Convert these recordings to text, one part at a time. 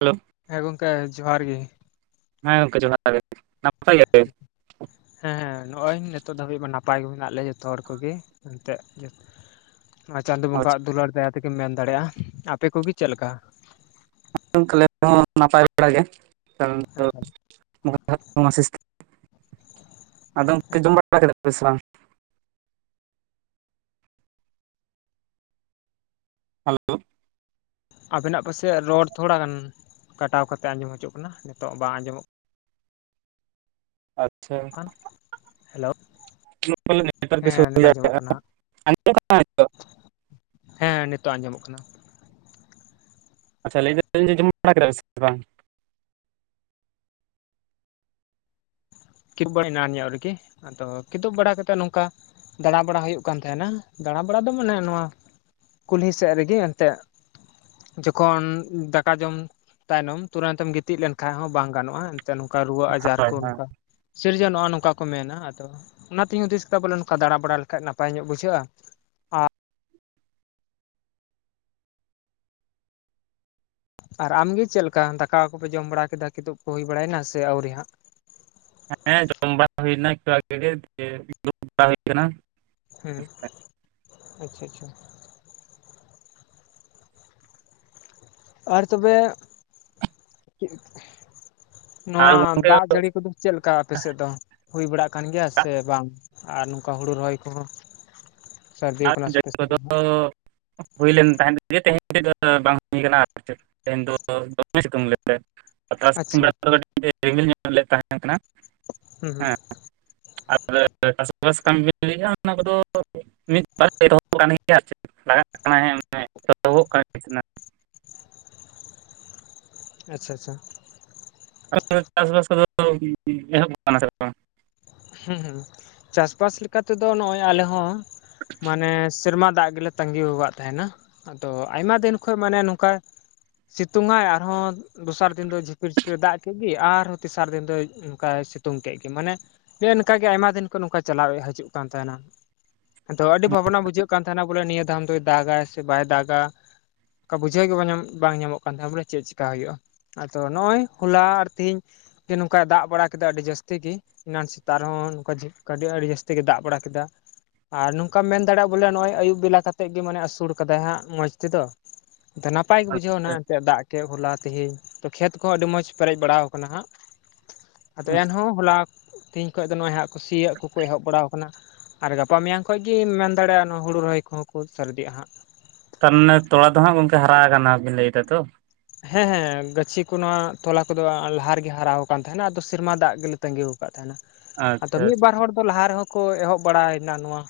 Hello. ᱦᱮᱸ ᱜᱚᱝᱠᱮ ᱡᱚᱦᱟᱨ ᱜᱮ᱾ ᱦᱮᱸ ᱜᱚᱝᱠᱮ ᱡᱚᱦᱟᱨ ᱜᱮ, ᱱᱟᱯᱟᱭ ᱜᱮᱭᱟ ᱯᱮ? [inaudible] ᱦᱮᱸ ᱦᱮᱸ ᱱᱚᱜ-ᱚᱭ ᱱᱤᱛᱚᱜ ᱫᱷᱟᱹᱵᱤᱡ ᱢᱟ ᱱᱟᱯᱟᱭ ᱜᱮ ᱢᱮᱱᱟᱜ ᱞᱮᱭᱟ ᱡᱷᱚᱛᱚ ᱦᱚᱲ ᱠᱚᱜᱮ ᱮᱱᱛᱮᱜ᱾ [inaudible] ᱪᱟᱸᱫᱚ ᱟᱪᱪᱷᱟ ᱵᱚᱸᱜᱟᱣᱟᱜ ᱫᱩᱞᱟᱹᱲ ᱫᱟᱭᱟ ᱛᱮᱜᱮᱢ ᱢᱮᱱ ᱫᱟᱲᱮᱜ-ᱟ ᱾ ᱟᱯᱮ ᱠᱚᱜᱮ ᱪᱮᱫ ᱞᱮᱠᱟ? [unintelligible] ᱱᱟᱯᱟᱭ ᱵᱟᱲᱟ ᱜᱮ [unintelligible] [inaudible] ᱟᱫᱚ ᱜᱚᱝᱠᱮ ᱡᱚᱢ ᱵᱟᱲᱟ ᱠᱮᱫᱟ ᱯᱮ ᱥᱮ ᱵᱟᱝ? ᱦᱮᱞᱳ ᱾ ᱟᱵᱮᱱᱟᱜ ᱯᱟᱥᱮᱡ ᱨᱚᱲ ᱛᱷᱚᱲᱟ ᱜᱟᱱ ᱠᱟᱴᱟᱣ ᱠᱟᱛᱮ ᱟᱸᱡᱚᱢ ᱦᱟᱹᱡᱚᱜ ᱠᱟᱱᱟ, ᱱᱤᱛᱚᱜ ᱵᱟᱝ ᱟᱸᱡᱚᱢᱚᱜ ᱟᱪᱪᱷᱟ᱾ [inaudible] ᱦᱮᱞᱳ ᱾ [unintelligible] ᱦᱮᱸ ᱦᱮᱸ ᱱᱤᱛᱚᱜ ᱟᱸᱡᱚᱢᱚᱜ ᱠᱟᱱᱟ᱾ ᱟᱪᱪᱷᱟ ᱞᱟᱹᱭ ᱮᱫᱟᱞᱧ ᱡᱮ ᱡᱚᱢ ᱵᱟᱲᱟ ᱠᱮᱫᱟ ᱯᱮ ᱥᱮ ᱵᱟᱝ? [unintelligible] ᱮᱱᱟᱱ ᱧᱚᱜ ᱨᱮᱜᱤ ᱾ ᱟᱫᱚ ᱠᱤᱫᱩᱵ ᱵᱟᱲᱟ ᱠᱟᱛᱮᱫ ᱱᱚᱝᱠᱟ ᱫᱟᱬᱟ ᱵᱟᱲᱟ ᱦᱩᱭᱩᱜ ᱠᱟᱱ ᱛᱟᱦᱮᱱᱟ ᱾ ᱫᱟᱬᱟ ᱵᱟᱲᱟ ᱫᱚ ᱢᱟᱱᱮ ᱱᱚᱣᱟ ᱠᱩᱞᱦᱤ ᱥᱮᱜ ᱨᱮᱜᱮ ᱮᱱᱛᱮᱜ ᱾ ᱡᱚᱠᱷᱚᱱ ᱫᱟᱠᱟ ᱡᱚᱢ ᱛᱟᱭᱱᱚᱢ ᱛᱩᱨᱟᱺᱛᱮᱢ ᱜᱤᱛᱤᱡ ᱞᱮᱱᱠᱷᱟᱡ ᱦᱚᱸ ᱵᱟᱝ ᱜᱟᱱᱚᱜ-ᱟ᱾ [unintelligible] ᱱᱚᱝᱠᱟ ᱨᱩᱣᱟᱹ ᱟᱡᱟᱨ ᱦᱳᱭ ᱠᱚ ᱦᱳᱭ ᱱᱚᱝᱠᱟ ᱥᱤᱨᱡᱚᱱᱚᱜ-ᱟ ᱱᱚᱝᱠᱟ ᱠᱚ ᱢᱮᱱᱟ ᱾ ᱟᱫᱚ ᱚᱱᱟᱛᱤᱧ ᱦᱩᱫᱤᱥ ᱠᱮᱫᱟ ᱵᱚᱞᱮ ᱱᱚᱝᱠᱟ ᱫᱟᱬᱟ ᱵᱟᱲᱟ ᱞᱮᱠᱷᱟᱡ ᱱᱟᱯᱟᱭ ᱧᱚᱜ ᱵᱩᱡᱷᱟᱹᱜ-ᱟ᱾ ᱟᱨ ᱟᱢᱜᱮ ᱪᱮᱫ ᱞᱮᱠᱟ ᱫᱟᱠᱟ ᱠᱚᱯᱮ ᱡᱚᱢ ᱵᱟᱲᱟ ᱠᱮᱫᱟ ᱠᱤᱫᱩᱵ ᱠᱚ ᱦᱩᱭ ᱵᱟᱲᱟᱭᱮᱱᱟ ᱥᱮ ᱟᱹᱣᱨᱤ ᱦᱟᱸᱜ? ᱦᱮᱸ ᱡᱚᱢ ᱵᱟᱲᱟ ᱦᱩᱭ ᱮᱱᱟ ᱮᱠᱴᱩ ᱟᱜᱮ ᱜᱮ, ᱫᱩᱲᱩᱵ ᱵᱟᱲᱟ ᱦᱩᱭ ᱟᱠᱟᱱᱟ ᱾ [inaudible] ᱦᱮᱸ ᱟᱪᱪᱷᱟ ᱟᱪᱪᱷᱟ ᱾ ᱟᱨ ᱛᱚᱵᱮ [inaudible] ᱟᱨ ᱱᱚᱣᱟ ᱜᱚᱝᱠᱮ ᱫᱟᱜ ᱡᱟᱹᱲᱤ ᱠᱚᱫᱚ ᱪᱮᱫ ᱞᱮᱠᱟ ᱟᱯᱮ ᱥᱮᱫ ᱫᱚ ᱦᱩᱭ ᱵᱟᱲᱟᱜ ᱠᱟᱱ ᱜᱮᱭᱟ ᱥᱮ ᱵᱟᱝ? ᱟᱨ ᱱᱚᱝᱠᱟ ᱦᱩᱲᱩ ᱨᱚᱦᱚᱭ ᱠᱚᱦᱚᱸ ᱥᱟᱹᱨᱫᱤ ᱟᱨ ᱟᱠᱟᱱᱟ ᱥᱮ ᱡᱟᱹᱲᱤ ᱯᱮ ᱥᱮ ᱠᱚᱫᱚ ᱵᱟᱝ ᱦᱟᱸᱜ? ᱦᱩᱭ ᱞᱮᱱ ᱛᱟᱦᱮᱸᱫ ᱜᱮ ᱾ ᱛᱮᱦᱮᱧ ᱛᱮᱫᱚ ᱵᱟᱝ ᱦᱩᱭ ᱟᱠᱟᱱᱟ ᱟᱨ ᱪᱮᱫ ᱛᱮᱦᱮᱧ ᱫᱚ [unintelligible] ᱛᱟᱨᱟᱥᱤᱧ ᱟᱪᱪᱷᱟ ᱵᱮᱲᱟ ᱫᱚ ᱠᱟᱹᱴᱤᱡ ᱮ ᱨᱤᱢᱤᱞ ᱧᱚᱜ ᱞᱮᱫ ᱛᱟᱦᱮᱸᱜ ᱠᱟᱱᱟ ᱾ ᱦᱩᱸ [inaudible] ᱦᱩᱸ ᱦᱮᱸ ᱾ [unintelligible] ᱚᱱᱟ ᱠᱚᱫᱚ ᱢᱤᱫ ᱵᱟᱨ ᱯᱮ ᱰᱷᱚᱞ [unintelligible] ᱞᱟᱜᱟᱜ ᱠᱟᱱᱟᱭ [unintelligible] ᱟᱪᱪᱷᱟ ᱟᱪᱪᱷᱟ᱾ [unintelligible] ᱪᱟᱥᱵᱟᱥ ᱠᱚᱫᱚ ᱮᱦᱚᱵ ᱟᱠᱟᱱᱟ ᱥᱮ ᱵᱟᱝ? ᱦᱩᱸ ᱦᱩᱸ ᱪᱟᱥᱵᱟᱥ ᱞᱮᱠᱟ ᱛᱮᱫᱚ ᱱᱚᱜ-ᱚᱭ ᱟᱞᱮ ᱦᱚᱸ ᱢᱟᱱᱮ ᱥᱮᱨᱢᱟ ᱫᱟᱜ ᱜᱮᱞᱮ ᱛᱟᱺᱜᱤᱣᱟᱠᱟᱫ ᱛᱟᱦᱮᱱᱟ᱾ ᱟᱫᱚ ᱟᱭᱢᱟ ᱫᱤᱱ ᱠᱷᱚᱡ ᱢᱟᱱᱮ ᱱᱚᱝᱠᱟ ᱥᱤᱛᱩᱝᱟᱭ ᱟᱨᱦᱚᱸ ᱫᱚᱥᱟᱨ ᱫᱤᱱ ᱫᱚ ᱡᱷᱤᱯᱤᱨ ᱡᱷᱤᱯᱤᱨ ᱮ ᱫᱟᱜ ᱠᱮᱫ ᱜᱮ ᱟᱨᱦᱚᱸ ᱛᱮᱥᱟᱨ ᱫᱤᱱ ᱫᱚ ᱚᱱᱠᱟᱭ ᱥᱤᱛᱩᱝ ᱠᱮᱫ ᱜᱮ᱾ ᱢᱟᱱᱮ ᱱᱮᱜ-ᱮ ᱱᱮᱝᱠᱟ ᱜᱮ ᱟᱭᱢᱟ ᱫᱤᱱ ᱠᱷᱚᱱ ᱱᱚᱝᱠᱟ ᱪᱟᱞᱟᱣ ᱮ ᱦᱟᱹᱡᱩᱜ ᱠᱟᱱ ᱛᱟᱦᱮᱱᱟ᱾ ᱟᱫᱚ ᱟᱹᱰᱤ ᱵᱷᱟᱵᱽᱱᱟ ᱵᱩᱡᱷᱟᱹᱜ ᱠᱟᱱ ᱛᱟᱦᱮᱱᱟ ᱵᱚᱞᱮ ᱱᱤᱭᱟᱹ ᱫᱷᱟᱢ ᱫᱚᱭ ᱫᱟᱜᱟ ᱥᱮ ᱵᱟᱭ ᱫᱟᱜᱟ᱾ ᱚᱱᱠᱟ ᱵᱩᱡᱷᱟᱹᱣ ᱜᱮ ᱵᱟᱝ ᱧᱟᱢ ᱵᱟᱝ ᱧᱟᱢᱚᱜ ᱠᱟᱱ ᱛᱟᱦᱮᱸᱜ ᱵᱚᱞᱮ ᱪᱮᱫ ᱪᱮᱠᱟ ᱦᱩᱭᱩᱜ-ᱟ᱾ ᱟᱫᱚ ᱱᱚᱜ-ᱚᱭ ᱦᱚᱞᱟ ᱟᱨ ᱛᱤᱦᱤᱧ ᱜᱮ ᱱᱚᱝᱠᱟᱭ ᱫᱟᱜ ᱵᱟᱲᱟ ᱠᱮᱫᱟ ᱟᱹᱰᱤ ᱡᱟᱹᱥᱛᱤ ᱜᱤ᱾ ᱮᱱᱟᱝ ᱥᱮᱛᱟᱜ ᱨᱮᱦᱚᱸ ᱱᱚᱝᱠᱟ ᱡᱷᱤ ᱟᱹᱰᱤ ᱜᱷᱟᱹᱲᱤ ᱡᱟᱹᱥᱛᱤ ᱜᱮ ᱫᱟᱜ ᱵᱟᱲᱟ ᱠᱮᱫᱟ᱾ ᱟᱨ ᱱᱚᱝᱠᱟᱢ ᱢᱮᱱ ᱫᱟᱲᱮᱜ-ᱟ ᱵᱚᱞᱮ ᱱᱚᱜ-ᱚᱭ ᱟᱹᱭᱩᱵ ᱵᱮᱞᱟ ᱠᱟᱛᱮᱜ ᱜᱮ ᱢᱟᱱᱮ ᱟᱹᱥᱩᱲ ᱠᱟᱫᱟᱭ ᱦᱟᱸᱜ ᱢᱚᱡᱽ ᱛᱮᱫᱚ᱾ ᱛᱚ ᱱᱟᱯᱟᱭ ᱜᱮ ᱵᱩᱡᱷᱟᱹᱣ ᱱᱟᱦᱟᱜ ᱮᱱᱛᱮᱫ ᱫᱟᱜ ᱠᱮᱫ ᱦᱚᱞᱟ ᱛᱮᱦᱤᱧ᱾ ᱛᱚ ᱠᱷᱮᱛ ᱠᱚᱦᱚᱸ ᱟᱹᱰᱤ ᱢᱚᱸᱡᱽ ᱯᱮᱨᱮᱡ ᱵᱟᱲᱟᱣ ᱟᱠᱟᱱᱟ ᱦᱟᱸᱜ᱾ [inaudible] ᱟᱫᱚ ᱮᱱᱦᱚᱸ ᱦᱚᱞᱟ ᱛᱮᱦᱮᱧ ᱠᱷᱚᱡ ᱫᱚ ᱱᱚᱜ-ᱚᱭ ᱦᱟᱸᱜ ᱥᱤᱭᱟᱹᱜ ᱠᱚᱠᱚ ᱮᱦᱚᱵ ᱵᱟᱲᱟᱣ ᱟᱠᱟᱱᱟ᱾ ᱟᱨ ᱜᱟᱯᱟ ᱢᱮᱭᱟᱝ ᱠᱷᱚᱡ ᱜᱮᱢ ᱢᱮᱱ ᱫᱟᱲᱮᱜ-ᱟ ᱦᱩᱲᱩ ᱨᱚᱦᱚᱭ ᱠᱚᱦᱚᱸ ᱠᱚ ᱥᱟᱨᱫᱤᱜ-ᱟ ᱦᱟᱸᱜ᱾ ᱛᱟᱨᱢᱟᱱᱮ ᱛᱚᱲᱟ ᱫᱚ ᱦᱟᱸᱜ ᱜᱚᱝᱠᱮ ᱦᱟᱨᱟ ᱟᱠᱟᱱᱟ ᱵᱤᱱ ᱞᱟᱹᱭ ᱮᱫᱟ ᱛᱚ? ᱦᱮᱸ ᱦᱮᱸ ᱜᱟᱹᱪᱷᱤ ᱠᱚ ᱱᱚᱣᱟ ᱛᱚᱞᱟ ᱠᱚᱫᱚ ᱞᱟᱦᱟ ᱨᱮᱜᱮ ᱦᱟᱨᱟᱣ ᱟᱠᱟᱱ ᱛᱟᱦᱮᱱᱟ ᱾ ᱟᱫᱚ ᱥᱮᱨᱢᱟ ᱫᱟᱜ ᱜᱮᱞᱮ ᱛᱟᱺᱜᱤ ᱟᱠᱟᱫ ᱛᱟᱦᱮᱱᱟ ᱟᱫᱚ ᱟᱪᱪᱷᱟ ᱢᱤᱫ ᱟᱪᱪᱷᱟ ᱵᱟᱨ ᱦᱚᱲ ᱫᱚ ᱞᱟᱦᱟ ᱨᱮᱦᱚᱸ ᱠᱚ ᱮᱦᱚᱵ ᱵᱟᱲᱟᱭᱮᱱᱟ ᱱᱚᱣᱟ,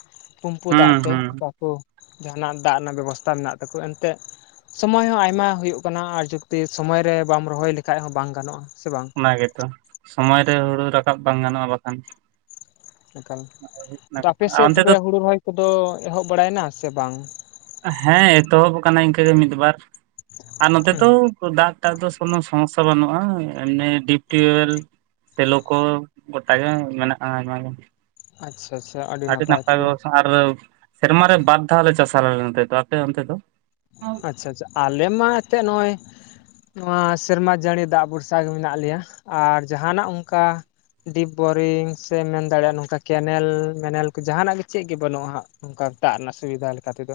ᱯᱩᱸᱢᱯᱷᱩ ᱫᱟᱜ ᱦᱩᱸ ᱛᱮ ᱦᱩᱸ ᱵᱟᱠᱚ ᱡᱟᱦᱟᱱᱟᱜ ᱫᱟᱜ ᱨᱮᱱᱟᱜ ᱵᱮᱵᱚᱥᱛᱟ ᱢᱮᱱᱟᱜ ᱛᱟᱠᱚ ᱮᱱᱛᱮ ᱥᱚᱢᱚᱭ ᱦᱚᱸ ᱟᱭᱢᱟ ᱦᱩᱭᱩᱜ, ᱠᱟᱱᱟ ᱡᱩᱠᱛᱤ ᱥᱚᱢᱚᱭ ᱨᱮ ᱵᱟᱢ ᱨᱚᱦᱚᱭ ᱞᱮᱠᱷᱟᱡ ᱦᱚᱸ ᱵᱟᱝ ᱜᱟᱱᱚᱜ-ᱟ ᱥᱮ ᱵᱟᱝ᱾ ᱚᱱᱟ ᱜᱮᱛᱚ ᱥᱚᱢᱚᱭ ᱨᱮ ᱦᱩᱲᱩ ᱨᱟᱠᱟᱵ ᱵᱟᱝ ᱜᱟᱱᱚᱜ-ᱟ ᱵᱟᱠᱷᱟᱱ, ᱮᱠᱟᱞ ᱛᱚ ᱟᱨ ᱟᱯᱮᱥᱮᱫ ᱚᱱᱛᱮ ᱛᱚᱵᱮ ᱫᱚ ᱦᱩᱲᱩ ᱨᱚᱦᱚᱭ ᱠᱚᱫᱚ ᱮᱦᱚᱵ ᱵᱟᱲᱟᱭᱱᱟ ᱥᱮ ᱵᱟᱝ? ᱦᱮᱸ ᱮᱛᱚᱦᱚᱵ ᱟᱠᱟᱱᱟ ᱤᱱᱠᱟᱹ ᱜᱮ ᱢᱤᱫᱵᱟᱨ [inaudible] ᱟᱨ ᱱᱚᱛᱮ ᱦᱩᱸ ᱫᱚ ᱫᱟᱜ ᱴᱟᱜ ᱫᱚ ᱠᱚᱱᱳ ᱥᱚᱢᱚᱥᱟ ᱵᱟᱹᱱᱩᱜ-ᱟ ᱚᱱᱮ ᱰᱤᱯ ᱴᱤᱭᱩᱵᱮᱞ ᱥᱮᱞᱳ ᱠᱚ ᱜᱚᱴᱟ ᱜᱮ ᱢᱮᱱᱟᱜ-ᱟ ᱟᱭᱢᱟ ᱜᱮ, ᱟᱪᱪᱷᱟ ᱟᱪᱪᱷᱟ ᱟᱹᱰᱤ ᱱᱟᱯᱟᱭ ᱛᱚᱵᱮ᱾ ᱟᱨ ᱥᱮᱨᱢᱟᱨᱮ ᱵᱟᱨ ᱫᱷᱟᱣ ᱞᱮ ᱪᱟᱥᱟ ᱟᱞᱮ ᱱᱚᱛᱮᱫᱚ ᱟᱯᱮ ᱚᱱᱛᱮ ᱫᱚ? ᱟᱪᱪᱷᱟ ᱟᱪᱪᱷᱟ ᱟᱞᱮ ᱢᱟ ᱮᱱᱛᱮᱫ ᱱᱚᱜ-ᱚᱭ ᱱᱚᱣᱟ ᱥᱮᱨᱢᱟ ᱡᱟᱹᱲᱤ ᱫᱟᱜ ᱵᱷᱚᱨᱥᱟ ᱜᱮ ᱢᱮᱱᱟᱜ ᱞᱮᱭᱟ ᱟᱨ ᱡᱟᱦᱟᱱᱟᱜ ᱚᱱᱠᱟ ᱰᱤᱯ ᱵᱳᱨᱤᱝ ᱥᱮᱢ ᱢᱮᱱ ᱫᱟᱲᱮᱭᱟᱜ-ᱟ ᱱᱚᱝᱠᱟ ᱠᱮᱱᱮᱞ ᱢᱮᱱᱮᱞ ᱠᱚ ᱡᱟᱦᱟᱱᱟᱜ ᱜᱮ ᱪᱮᱫ ᱜᱮ ᱵᱟᱹᱱᱩᱜ-ᱟ ᱦᱟᱸᱜ᱾ ᱱᱚᱝᱠᱟ ᱫᱟᱜ ᱨᱮᱱᱟᱜ ᱥᱩᱵᱤᱫᱷᱟ ᱞᱮᱠᱟ ᱛᱮᱫᱚ,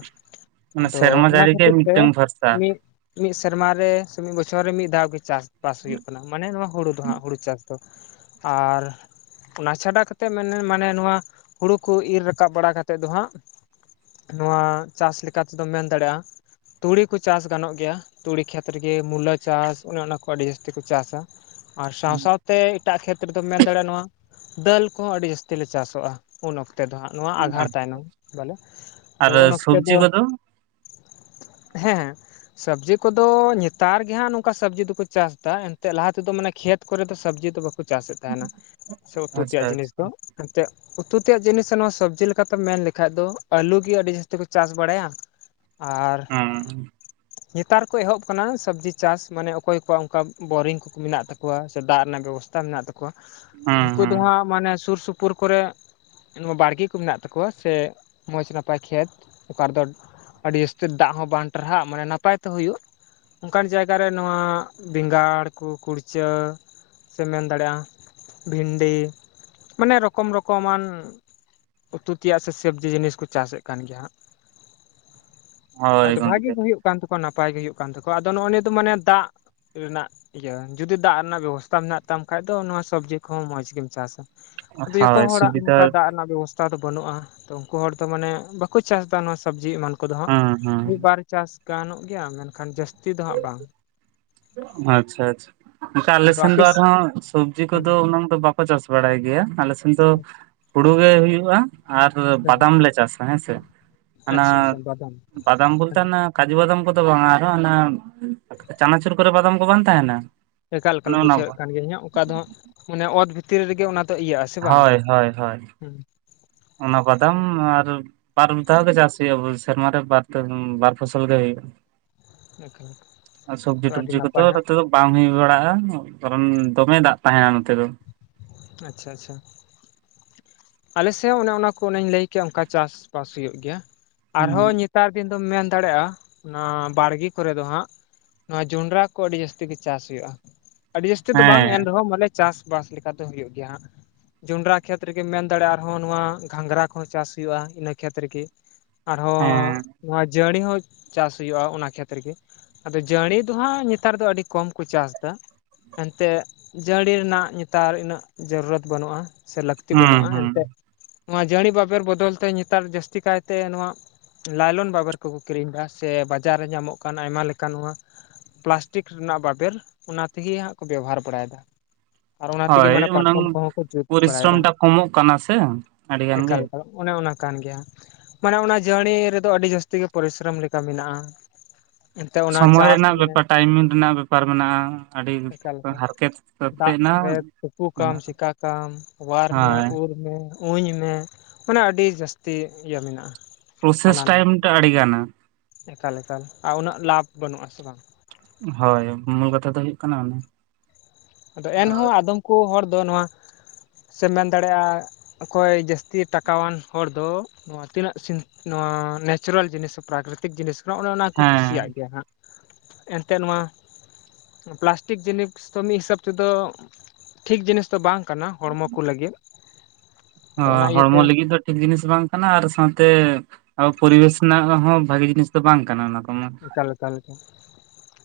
ᱢᱟᱱᱮ ᱟᱫᱚ ᱥᱮᱨᱢᱟ ᱚᱱᱟ ᱡᱟᱹᱲᱤ ᱜᱮ ᱠᱷᱟᱹᱛᱤᱨ ᱛᱮ ᱢᱤᱫᱴᱮᱱ ᱵᱷᱚᱨᱥᱟ, ᱢᱤᱫ ᱢᱤᱫ ᱥᱮᱨᱢᱟᱨᱮ ᱥᱮ ᱢᱤᱫ ᱵᱚᱪᱷᱚᱨ ᱨᱮ ᱢᱤᱫ ᱫᱷᱟᱣ ᱜᱮ ᱪᱟᱥᱵᱟᱥ ᱦᱩᱭᱩᱜ ᱠᱟᱱᱟ, ᱢᱟᱱᱮ ᱱᱚᱣᱟ ᱦᱩᱲᱩ ᱫᱚ ᱦᱟᱸᱜ ᱦᱩᱲᱩ ᱪᱟᱥ, ᱛᱚ [inaudible] ᱟᱨᱻ ᱚᱱᱟ ᱪᱷᱟᱰᱟ ᱠᱟᱛᱮᱜ ᱢᱮᱱᱮ ᱢᱟᱱᱮ ᱱᱚᱣᱟ ᱦᱩᱲᱩ ᱠᱚ ᱤᱨ ᱨᱟᱠᱟᱵ ᱵᱟᱲᱟ ᱠᱟᱛᱮᱫ ᱫᱚ ᱦᱟᱸᱜ, ᱱᱚᱣᱟ ᱪᱟᱥ ᱞᱮᱠᱟᱛᱮᱫᱚᱢ ᱢᱮᱱ ᱫᱟᱲᱮᱭᱟᱜ-ᱟ, ᱛᱩᱲᱤ ᱠᱚ ᱪᱟᱥ ᱜᱟᱱᱚᱜ ᱜᱮᱭᱟ ᱛᱩᱲᱤ ᱠᱷᱮᱛ ᱨᱮᱜᱮ ᱢᱩᱞᱟᱹ ᱪᱟᱥ ᱚᱱᱮ ᱚᱱᱟ ᱠᱚ ᱟᱹᱰᱤ ᱡᱟᱹᱥᱛᱤ ᱠᱚ ᱪᱟᱥᱟ᱾ [inaudible] ᱟᱨ ᱥᱟᱶ ᱥᱟᱶᱛᱮ ᱛᱮ ᱮᱴᱟᱜ ᱠᱷᱮᱛ ᱨᱮᱫᱚᱢ ᱢᱮᱱ ᱫᱟᱲᱮᱭᱟᱜ-ᱟ, ᱱᱚᱣᱟ ᱰᱟᱹᱞ ᱠᱚᱦᱚᱸ ᱟᱹᱰᱤ ᱡᱟᱹᱥᱛᱤ ᱞᱮ ᱪᱟᱥᱚᱜ-ᱟ ᱩᱱ ᱚᱠᱛᱮ ᱫᱚ ᱦᱟᱸᱜ᱾ ᱱᱚᱣᱟ ᱟᱸᱜᱷᱟᱬ ᱛᱟᱭᱱᱚᱢ ᱵᱚᱞᱮ [inaudible] ᱛᱚ ᱟᱨ ᱩᱱ ᱚᱠᱛᱮ ᱥᱚᱵᱽᱡᱤ ᱫᱚ ᱠᱚᱫᱚ ᱦᱮᱸᱻ ᱥᱚᱵᱽᱡᱤ ᱠᱚᱫᱚ ᱱᱮᱛᱟᱨ ᱜᱮᱦᱟᱸᱜ ᱱᱚᱝᱠᱟ ᱥᱚᱵᱽᱡᱤ ᱫᱚᱠᱚ ᱪᱟᱥ ᱫᱟ ᱮᱱᱛᱮᱫ ᱞᱟᱦᱟ ᱛᱮᱫᱚ ᱢᱟᱱᱮ ᱠᱷᱮᱛ ᱠᱚᱨᱮ ᱫᱚ ᱥᱚᱵᱽᱡᱤ ᱫᱚ ᱵᱟᱠᱚ ᱠᱚ ᱪᱟᱥᱮᱫ ᱛᱟᱦᱮᱱᱟ ᱥᱮ ᱩᱛᱩ ᱟᱪᱪᱷᱟ ᱛᱮᱭᱟᱜ ᱡᱤᱱᱤᱥ ᱟᱪᱪᱷᱟ ᱫᱚ ᱮᱱᱛᱮᱫ ᱩᱛᱩ ᱛᱮᱭᱟᱜ ᱡᱤᱱᱤᱥ ᱱᱚᱣᱟ ᱥᱚᱵᱽᱡᱤ ᱞᱮᱠᱟᱛᱮᱢ ᱢᱮᱱ ᱞᱮᱠᱷᱟᱡ ᱫᱚ ᱟᱹᱞᱩ ᱜᱮ ᱟᱹᱰᱤ ᱡᱟᱹᱥᱛᱤ ᱠᱚ ᱪᱟᱥ ᱵᱟᱲᱟᱭᱟ, ᱟᱨᱻ ᱦᱩᱸ ᱱᱮᱛᱟᱨ ᱠᱚ ᱮᱦᱚᱵ ᱟᱠᱟᱱᱟ ᱥᱚᱵᱽᱡᱤ ᱪᱟᱥ ᱢᱟᱱᱮ ᱚᱠᱚᱭ ᱠᱚᱣᱟᱜ ᱚᱱᱠᱟ ᱵᱳᱨᱤᱝ ᱠᱚ ᱢᱮᱱᱟᱜ ᱛᱟᱠᱚ ᱠᱚᱣᱟ ᱥᱮ ᱫᱟᱜ ᱨᱮᱱᱟᱜ ᱵᱮᱵᱚᱥᱛᱷᱟ ᱢᱮᱱᱟᱜ ᱛᱟᱠᱚᱣᱟ ᱦᱩᱸ ᱩᱱᱠᱩ ᱫᱚ ᱦᱩᱸ ᱦᱟᱸᱜ ᱢᱟᱱᱮ ᱥᱩᱨ ᱥᱩᱯᱩᱨ ᱠᱚᱨᱮ ᱱᱚᱣᱟ ᱵᱟᱲᱜᱮ ᱠᱚ ᱢᱮᱱᱟᱜ ᱛᱟᱠᱚᱣᱟ ᱥᱮ ᱢᱚᱡᱽ ᱱᱟᱯᱟᱭ ᱠᱷᱮᱛ ᱚᱠᱟ ᱨᱮᱫᱚ, ᱟᱹᱰᱤ ᱡᱟᱹᱥᱛᱤ ᱫᱟᱜ ᱦᱚᱸ ᱵᱟᱝ ᱴᱟᱨᱦᱟᱜ ᱢᱟᱱᱮ ᱱᱟᱯᱟᱭ ᱛᱮ ᱦᱩᱭᱩᱜ, ᱚᱱᱠᱟᱱ ᱡᱟᱭᱜᱟᱨᱮ ᱱᱚᱣᱟ ᱵᱮᱸᱜᱟᱲ ᱠᱚ ᱠᱩᱲᱪᱟᱹ, ᱥᱮᱢ ᱢᱮᱱ ᱫᱟᱲᱮᱭᱟᱜ-ᱟ ᱵᱷᱤᱱᱰᱤ ᱢᱟᱱᱮ ᱨᱚᱠᱚᱢ ᱨᱚᱠᱚᱢᱟᱱ ᱩᱛᱩ ᱛᱮᱭᱟᱜ ᱥᱮ ᱥᱚᱵᱽᱡᱤ ᱡᱤᱱᱤᱥ ᱠᱚ ᱪᱟᱥᱮᱫ ᱠᱟᱱ ᱜᱮᱭᱟ ᱦᱟᱸᱜ᱾ ᱦᱳᱭ ᱟᱫᱚ ᱜᱚᱝᱠᱮ ᱵᱷᱟᱜᱤ ᱜᱮ ᱦᱩᱭᱩᱜ ᱠᱟᱱ ᱛᱟᱠᱚᱣᱟ ᱱᱟᱯᱟᱭ ᱜᱮ ᱦᱩᱭᱩᱜ ᱠᱟᱱ ᱛᱟᱠᱚᱣᱟ ᱟᱫᱚ ᱱᱚᱜ-ᱚᱭ ᱱᱤᱭᱟᱹ ᱫᱚ ᱢᱟᱱᱮ ᱫᱟᱜ ᱨᱮᱱᱟᱜ ᱤᱭᱟᱹ ᱡᱩᱫᱤ ᱫᱟᱜ ᱨᱮᱱᱟᱜ ᱵᱮᱵᱚᱥᱛᱟ ᱢᱮᱱᱟᱜ ᱛᱟᱢ ᱠᱷᱟᱡ ᱫᱚ ᱱᱚᱣᱟ ᱥᱚᱵᱽᱡᱤ ᱠᱚᱦᱚᱸ ᱢᱚᱸᱡᱽ ᱜᱮᱢ ᱪᱟᱥᱟ᱾ ᱟᱫᱚ ᱡᱚᱛᱚ ᱦᱳᱭ ᱦᱚᱲᱟᱜ ᱥᱩᱵᱤᱫᱷᱟ ᱱᱚᱝᱠᱟ ᱫᱟᱜ ᱨᱮᱱᱟᱜ ᱵᱮᱵᱚᱥ ᱛᱷᱟ ᱫᱚ ᱵᱟᱹᱱᱩᱜ-ᱟ ᱛᱚ ᱩᱱᱠᱩ ᱦᱚᱲ ᱫᱚ ᱢᱟᱱᱮ ᱵᱟᱠᱚ ᱪᱟᱥ ᱫᱟ ᱱᱚᱣᱟ ᱥᱚᱵᱽᱡᱤ ᱮᱢᱟᱱ ᱠᱚᱫᱚ ᱦᱟᱸᱜ ᱦᱩᱸ ᱦᱩᱸ ᱢᱤᱫ ᱵᱟᱨ ᱪᱟᱥ ᱜᱟᱱᱚᱜ ᱜᱮᱭᱟ ᱢᱮᱱᱠᱷᱟᱱ ᱡᱟᱹᱥᱛᱤ ᱫᱚ ᱦᱟᱸᱜ ᱵᱟᱝ᱾ ᱟᱪᱪᱷᱟ ᱟᱪᱪᱷᱟ ᱚᱱᱠᱟ ᱟᱫᱚ ᱟᱞᱮᱥᱮᱱ ᱟᱯᱮ ᱫᱚ ᱟᱨᱦᱚᱸ ᱥᱚᱵᱽᱡᱤ ᱦᱩᱸ ᱠᱚᱫᱚ ᱩᱱᱟᱹᱝ ᱫᱚ ᱵᱟᱠᱚ ᱠᱚ ᱪᱟᱥ ᱵᱟᱲᱟᱭ ᱜᱮᱭᱟ ᱟᱞᱮ ᱥᱮᱫ ᱟᱫᱚ ᱦᱩᱲᱩ ᱜᱮ ᱦᱩᱭᱩᱜ-ᱟ ᱟᱨ ᱵᱟᱫᱟᱢ ᱞᱮ ᱪᱟᱥᱟ ᱦᱮᱸᱥᱮ᱾ ᱦᱟᱱᱟ ᱟᱪᱪᱷᱟ ᱟᱪᱪᱷᱟ ᱵᱟᱫᱟᱢ ᱵᱟᱫᱟᱢ ᱵᱚᱞᱛᱮ ᱚᱱᱟ ᱠᱟᱡᱩ ᱵᱟᱫᱟᱢ ᱠᱚᱫᱚ ᱵᱟᱝ-ᱟ ᱟᱨ ᱦᱚᱸ ᱦᱟᱱᱟ ᱪᱟᱱᱟᱪᱩᱨ ᱠᱚᱨᱮ ᱵᱟᱫᱟᱢ ᱠᱚ ᱵᱟᱝ ᱛᱟᱦᱮᱱᱟ? ᱮᱠᱟᱞ ᱮᱠᱟᱞᱮ ᱚᱱᱮ ᱚᱱᱟ ᱵᱩᱡᱷᱟᱹᱣᱮᱫ ᱠᱚ, ᱠᱟᱱ ᱜᱤᱭᱟᱹᱧ ᱦᱟᱸᱜ ᱚᱱᱠᱟ ᱫᱚ ᱦᱟᱸᱜ ᱢᱟᱱᱮ ᱚᱛ ᱵᱷᱤᱛᱤᱨ ᱨᱮᱜᱮ ᱚᱱᱟ ᱛᱚ ᱤᱭᱟᱹᱜ-ᱟ ᱥᱮ ᱵᱟᱝ? ᱦᱳᱭ ᱦᱳᱭ ᱦᱳᱭ ᱚᱱᱟ ᱵᱟᱫᱟᱢ ᱟᱨ, ᱵᱟᱨ ᱪᱟᱥ ᱦᱩᱭᱩᱜᱼᱟ ᱥᱮᱨᱢᱟᱨ ᱵᱟᱨ ᱵᱟᱨ ᱯᱷᱚᱥᱚᱞ ᱜᱮ ᱦᱩᱭᱼᱟ᱾ ᱮᱠᱟᱞ ᱟᱨ ᱥᱚᱵᱡᱤ ᱛᱚ ᱟᱹᱰᱤ ᱴᱚᱵᱡᱤ ᱠᱚᱫᱚ ᱱᱟᱯᱟᱭ ᱦᱟᱸᱜ ᱱᱚᱛᱮ ᱫᱚ᱾ ᱵᱟᱝ ᱦᱩᱭ ᱵᱟᱲᱟᱜᱼᱟ ᱠᱟᱨᱚᱱ ᱫᱚᱢᱮ ᱫᱟᱜ ᱛᱟᱦᱮᱱᱟ ᱱᱚᱛᱮ ᱫᱚ᱾ ᱟᱪᱪᱷᱟ ᱟᱪᱪᱷᱟ᱾ ᱟᱞᱮ ᱥᱮᱫ ᱦᱚᱸ ᱚᱱᱮ ᱚᱱᱟ ᱠᱚ ᱚᱱᱮᱧ ᱞᱟᱹᱭ ᱠᱮ ᱚᱱᱠᱟ ᱪᱟᱥᱵᱟᱥ ᱦᱩᱭᱩᱜ ᱜᱮᱭᱟ ᱦᱮᱸ ᱟᱨᱦᱚᱸ ᱧᱤ ᱱᱮᱛᱟᱨ ᱫᱤᱱ ᱫᱚᱢ ᱢᱮᱱ ᱫᱟᱲᱮᱭᱟᱜᱼᱟ ᱚᱱᱟ ᱵᱟᱲᱜᱮ ᱠᱚᱨᱮ ᱫᱚ ᱦᱟᱸᱜ ᱱᱚᱣᱟ ᱡᱚᱱᱰᱨᱟ ᱠᱚ ᱟᱹᱰᱤ ᱡᱟᱹᱥᱛᱤ ᱜᱮ ᱪᱟᱥ ᱦᱩᱭᱩᱜᱼᱟ ᱟᱹᱰᱤ ᱡᱟᱹᱥᱛᱤ ᱫᱚ ᱵᱟᱝ ᱮᱱᱨᱮᱦᱚᱸ ᱢᱟᱱᱮ᱾ ᱪᱟᱥᱵᱟᱥ ᱞᱮᱠᱟ ᱫᱚ ᱦᱩᱭᱩᱜ ᱜᱮᱭᱟ ᱦᱟᱸᱜ᱾ ᱡᱚᱸᱰᱨᱟ ᱠᱷᱮᱛ ᱨᱮᱜᱮᱢ ᱢᱮᱱ ᱫᱟᱲᱮᱭᱟᱜᱼᱟ ᱟᱨᱦᱚᱸ ᱱᱚᱣᱟ ᱜᱷᱟᱸᱜᱽᱨᱟ ᱠᱚᱦᱚᱸ ᱪᱟᱥ ᱦᱩᱭᱩᱜᱼᱟ ᱤᱱᱟᱹ ᱠᱷᱮᱛ ᱨᱮᱜᱮ᱾ ᱟᱨᱦᱚᱸ ᱦᱮᱸ ᱱᱚᱣᱟ ᱡᱟᱹᱲᱤ ᱦᱚᱸ ᱪᱟᱥ ᱦᱩᱭᱩᱜᱼᱟ ᱚᱱᱟ ᱠᱷᱮᱛ ᱨᱮ ᱜᱮ᱾ ᱟᱫᱚ ᱡᱟᱹᱲᱤ ᱫᱚᱦᱟᱸᱜ ᱱᱮᱛᱟᱨ ᱫᱚ ᱟᱹᱰᱤ ᱠᱚᱢ ᱠᱚ ᱪᱟᱥ ᱮᱫᱟ ᱮᱱᱛᱮᱫ ᱡᱟᱹ ᱠᱩᱟᱹᱰᱤ ᱨᱮᱱᱟᱜ ᱱᱮᱛᱟᱨ ᱩᱱᱟᱹᱜ ᱡᱚᱨᱩᱨᱛ ᱵᱟᱹᱱᱩᱜᱼᱟ ᱥᱮ ᱞᱟᱹᱠᱛᱤ ᱦᱩᱸ ᱵᱟᱹᱱᱩᱜᱼᱟ ᱦᱩᱸ ᱮᱱᱛᱮᱫ᱾ ᱱᱚᱣᱟ ᱡᱟᱹᱱᱤ ᱵᱟᱵᱮᱨ ᱵᱚᱫᱚᱞ ᱛᱮ ᱱᱮᱛᱟᱨ ᱡᱟᱹᱥᱛᱤ ᱠᱟᱭᱛᱮ ᱱᱚᱣᱟ ᱞᱟᱭᱞᱚᱱ ᱵᱟᱵᱮᱨ ᱠᱚᱠᱚ ᱠᱤᱨᱤᱧ ᱮᱟ ᱥᱮ ᱵᱟᱡᱟᱨ ᱨᱮ ᱧᱟᱢᱚᱜ ᱠᱟᱱ ᱟᱭᱢᱟ ᱞᱮᱠᱟᱱ ᱱᱚᱣᱟ ᱯᱞᱟᱥᱴᱤᱠ ᱨᱮᱱᱟᱜ ᱵᱟᱵᱮᱨ ᱚᱱᱟ ᱛᱮᱜᱮ ᱦᱟᱸᱜ ᱠᱚ ᱵᱮᱵᱚᱦᱟᱨ ᱵᱟᱲᱟᱭᱮᱫᱟ᱾ ᱟᱨ ᱚᱱᱟ ᱛᱮᱜᱮ ᱦᱳᱭ ᱢᱟᱱᱮ ᱩᱱᱟᱹᱝ ᱯᱟᱨᱠᱚᱢ ᱠᱚᱦᱚᱸ ᱠᱚ ᱡᱩᱛ ᱯᱚᱨᱤᱥᱨᱚᱢ ᱵᱟᱲᱟᱭᱮᱫᱟ ᱴᱟᱜ ᱠᱚᱢᱚᱜ ᱠᱟᱱᱟ ᱥᱮ ᱟᱹᱰᱤ ᱜᱟᱱ ᱜᱮ ᱮᱠᱟᱠᱟ᱾ ᱚᱱᱮ ᱚᱱᱟ ᱠᱟᱱ ᱜᱮᱭᱟ᱾ ᱢᱟᱱᱮ ᱚᱱᱟ ᱡᱟᱨᱱᱤ ᱨᱮᱫᱚ ᱟᱹᱰᱤ ᱡᱟᱹᱟᱥᱛᱤ ᱜᱮ ᱯᱚᱨᱤᱥᱨᱚᱢ ᱞᱮᱠᱟ ᱢᱮᱱᱟᱜᱼᱟ᱾ ᱮᱱᱛᱮ ᱚᱱᱟ ᱥᱚᱢᱚᱭ ᱪᱟᱥ ᱨᱮᱱᱟᱜ ᱢᱮ ᱵᱮᱯᱟᱨ ᱴᱟᱭᱤᱢᱤᱝ ᱨᱮᱱᱟᱜ ᱵᱮᱯᱟᱨ ᱢᱮᱱᱟᱜᱼᱟ ᱟᱹᱰᱤ ᱮᱠᱟᱞ ᱮᱠᱟᱞ ᱦᱟᱨᱠᱮᱛ᱾ ᱠᱟᱛᱮ ᱫᱟᱜ ᱱᱟ ᱨᱮ ᱛᱩᱯᱩ ᱠᱢ ᱢᱮᱱᱟᱜᱼᱟ ᱪᱠᱟ ᱠᱢ ᱚᱣᱟᱨ ᱢᱮ ᱦᱳᱭ ᱩᱨ ᱢᱮ᱾ ᱩᱧ ᱢᱮ ᱢᱟᱱᱮ ᱟᱹᱰᱤ ᱡᱟᱹᱥᱛᱤ ᱤᱭᱟᱹ ᱢᱮᱱᱟᱜᱼᱟ᱾ ᱯᱨᱚᱥᱮᱥ ᱦᱟᱱᱟ [unintelligible] ᱱᱟᱣᱟ ᱴᱟᱭᱤᱢ ᱴᱟ ᱟᱹᱰᱤ ᱜᱟᱱᱟ᱾ ᱮᱠᱟᱞ ᱮᱠᱟᱞ ᱟᱨ ᱩᱱᱟᱹᱜ ᱞᱟᱵᱷ ᱵᱟᱹᱱᱩᱜ ᱟᱥᱮ ᱵᱟᱝ? ᱦᱳᱭ ᱢᱩᱞ ᱠᱟᱛᱷᱟ ᱫᱚ ᱦᱩᱭᱩᱜ ᱠᱟᱱᱟ ᱚᱱᱮ᱾ ᱟᱫᱚ ᱮᱱᱦᱚᱸ ᱟᱫᱚᱢ ᱠᱚ ᱦᱚᱲ ᱫᱚ ᱱᱚᱣᱟ ᱥᱮ ᱢᱮᱱ ᱫᱟᱲᱮᱭᱟᱜᱼᱟ ᱚᱠᱚᱭ ᱡᱟᱹᱥᱛᱤ ᱴᱟᱠᱟᱣᱟᱱ ᱦᱚᱲ ᱫᱚ ᱱᱚᱣᱟ ᱛᱤᱱᱟᱹᱥᱤᱱ ᱱᱚᱣᱟ ᱱᱮᱪᱟᱨᱟᱞ ᱡᱤᱱᱤᱥ ᱯᱨᱟᱠᱨᱤᱛᱤᱠ ᱡᱤᱱᱤᱥ ᱠᱟᱱᱟ ᱚᱱᱮ ᱚᱱᱟᱠᱚ ᱦᱮᱸ ᱠᱩᱥᱤᱭᱟᱜ ᱜᱮᱭᱟ ᱦᱟᱸᱜ᱾ ᱮᱱᱛᱮᱫ ᱱᱚᱣᱟ ᱯᱞᱟᱥᱴᱤᱠ ᱡᱤᱱᱤᱥ ᱫᱚ ᱢᱤᱫ ᱦᱤᱥᱟᱹᱵ ᱫᱚ ᱴᱷᱤᱠ ᱡᱤᱱᱤᱥ ᱫᱚ ᱵᱟᱝ ᱠᱟᱱᱟ ᱦᱚᱲᱢᱚ ᱠᱚ ᱞᱟᱹᱜᱤᱫ᱾ ᱟᱫᱚ ᱦᱚᱸ ᱚᱱᱟ ᱤᱭᱟᱹᱛᱮ ᱦᱚᱲᱢᱚ ᱞᱟᱹᱜᱤᱫ ᱫᱚ ᱴᱷᱤᱠ ᱡᱤᱱᱤᱥ ᱵᱟᱝ ᱠᱟᱱᱟ ᱟᱨ ᱥᱟᱶᱛᱮ ᱟᱵᱚ ᱯᱚᱨᱤᱵᱮᱥ ᱨᱮᱱᱟᱜ ᱦᱚᱸ ᱵᱷᱟᱜᱤ ᱡᱤᱱᱤᱥ ᱫᱚ ᱵᱟᱝ ᱠᱟᱱᱟ ᱚᱱᱟ ᱫᱚ᱾ ᱮᱠᱟᱮᱠᱟᱞ ᱞᱮᱠᱟ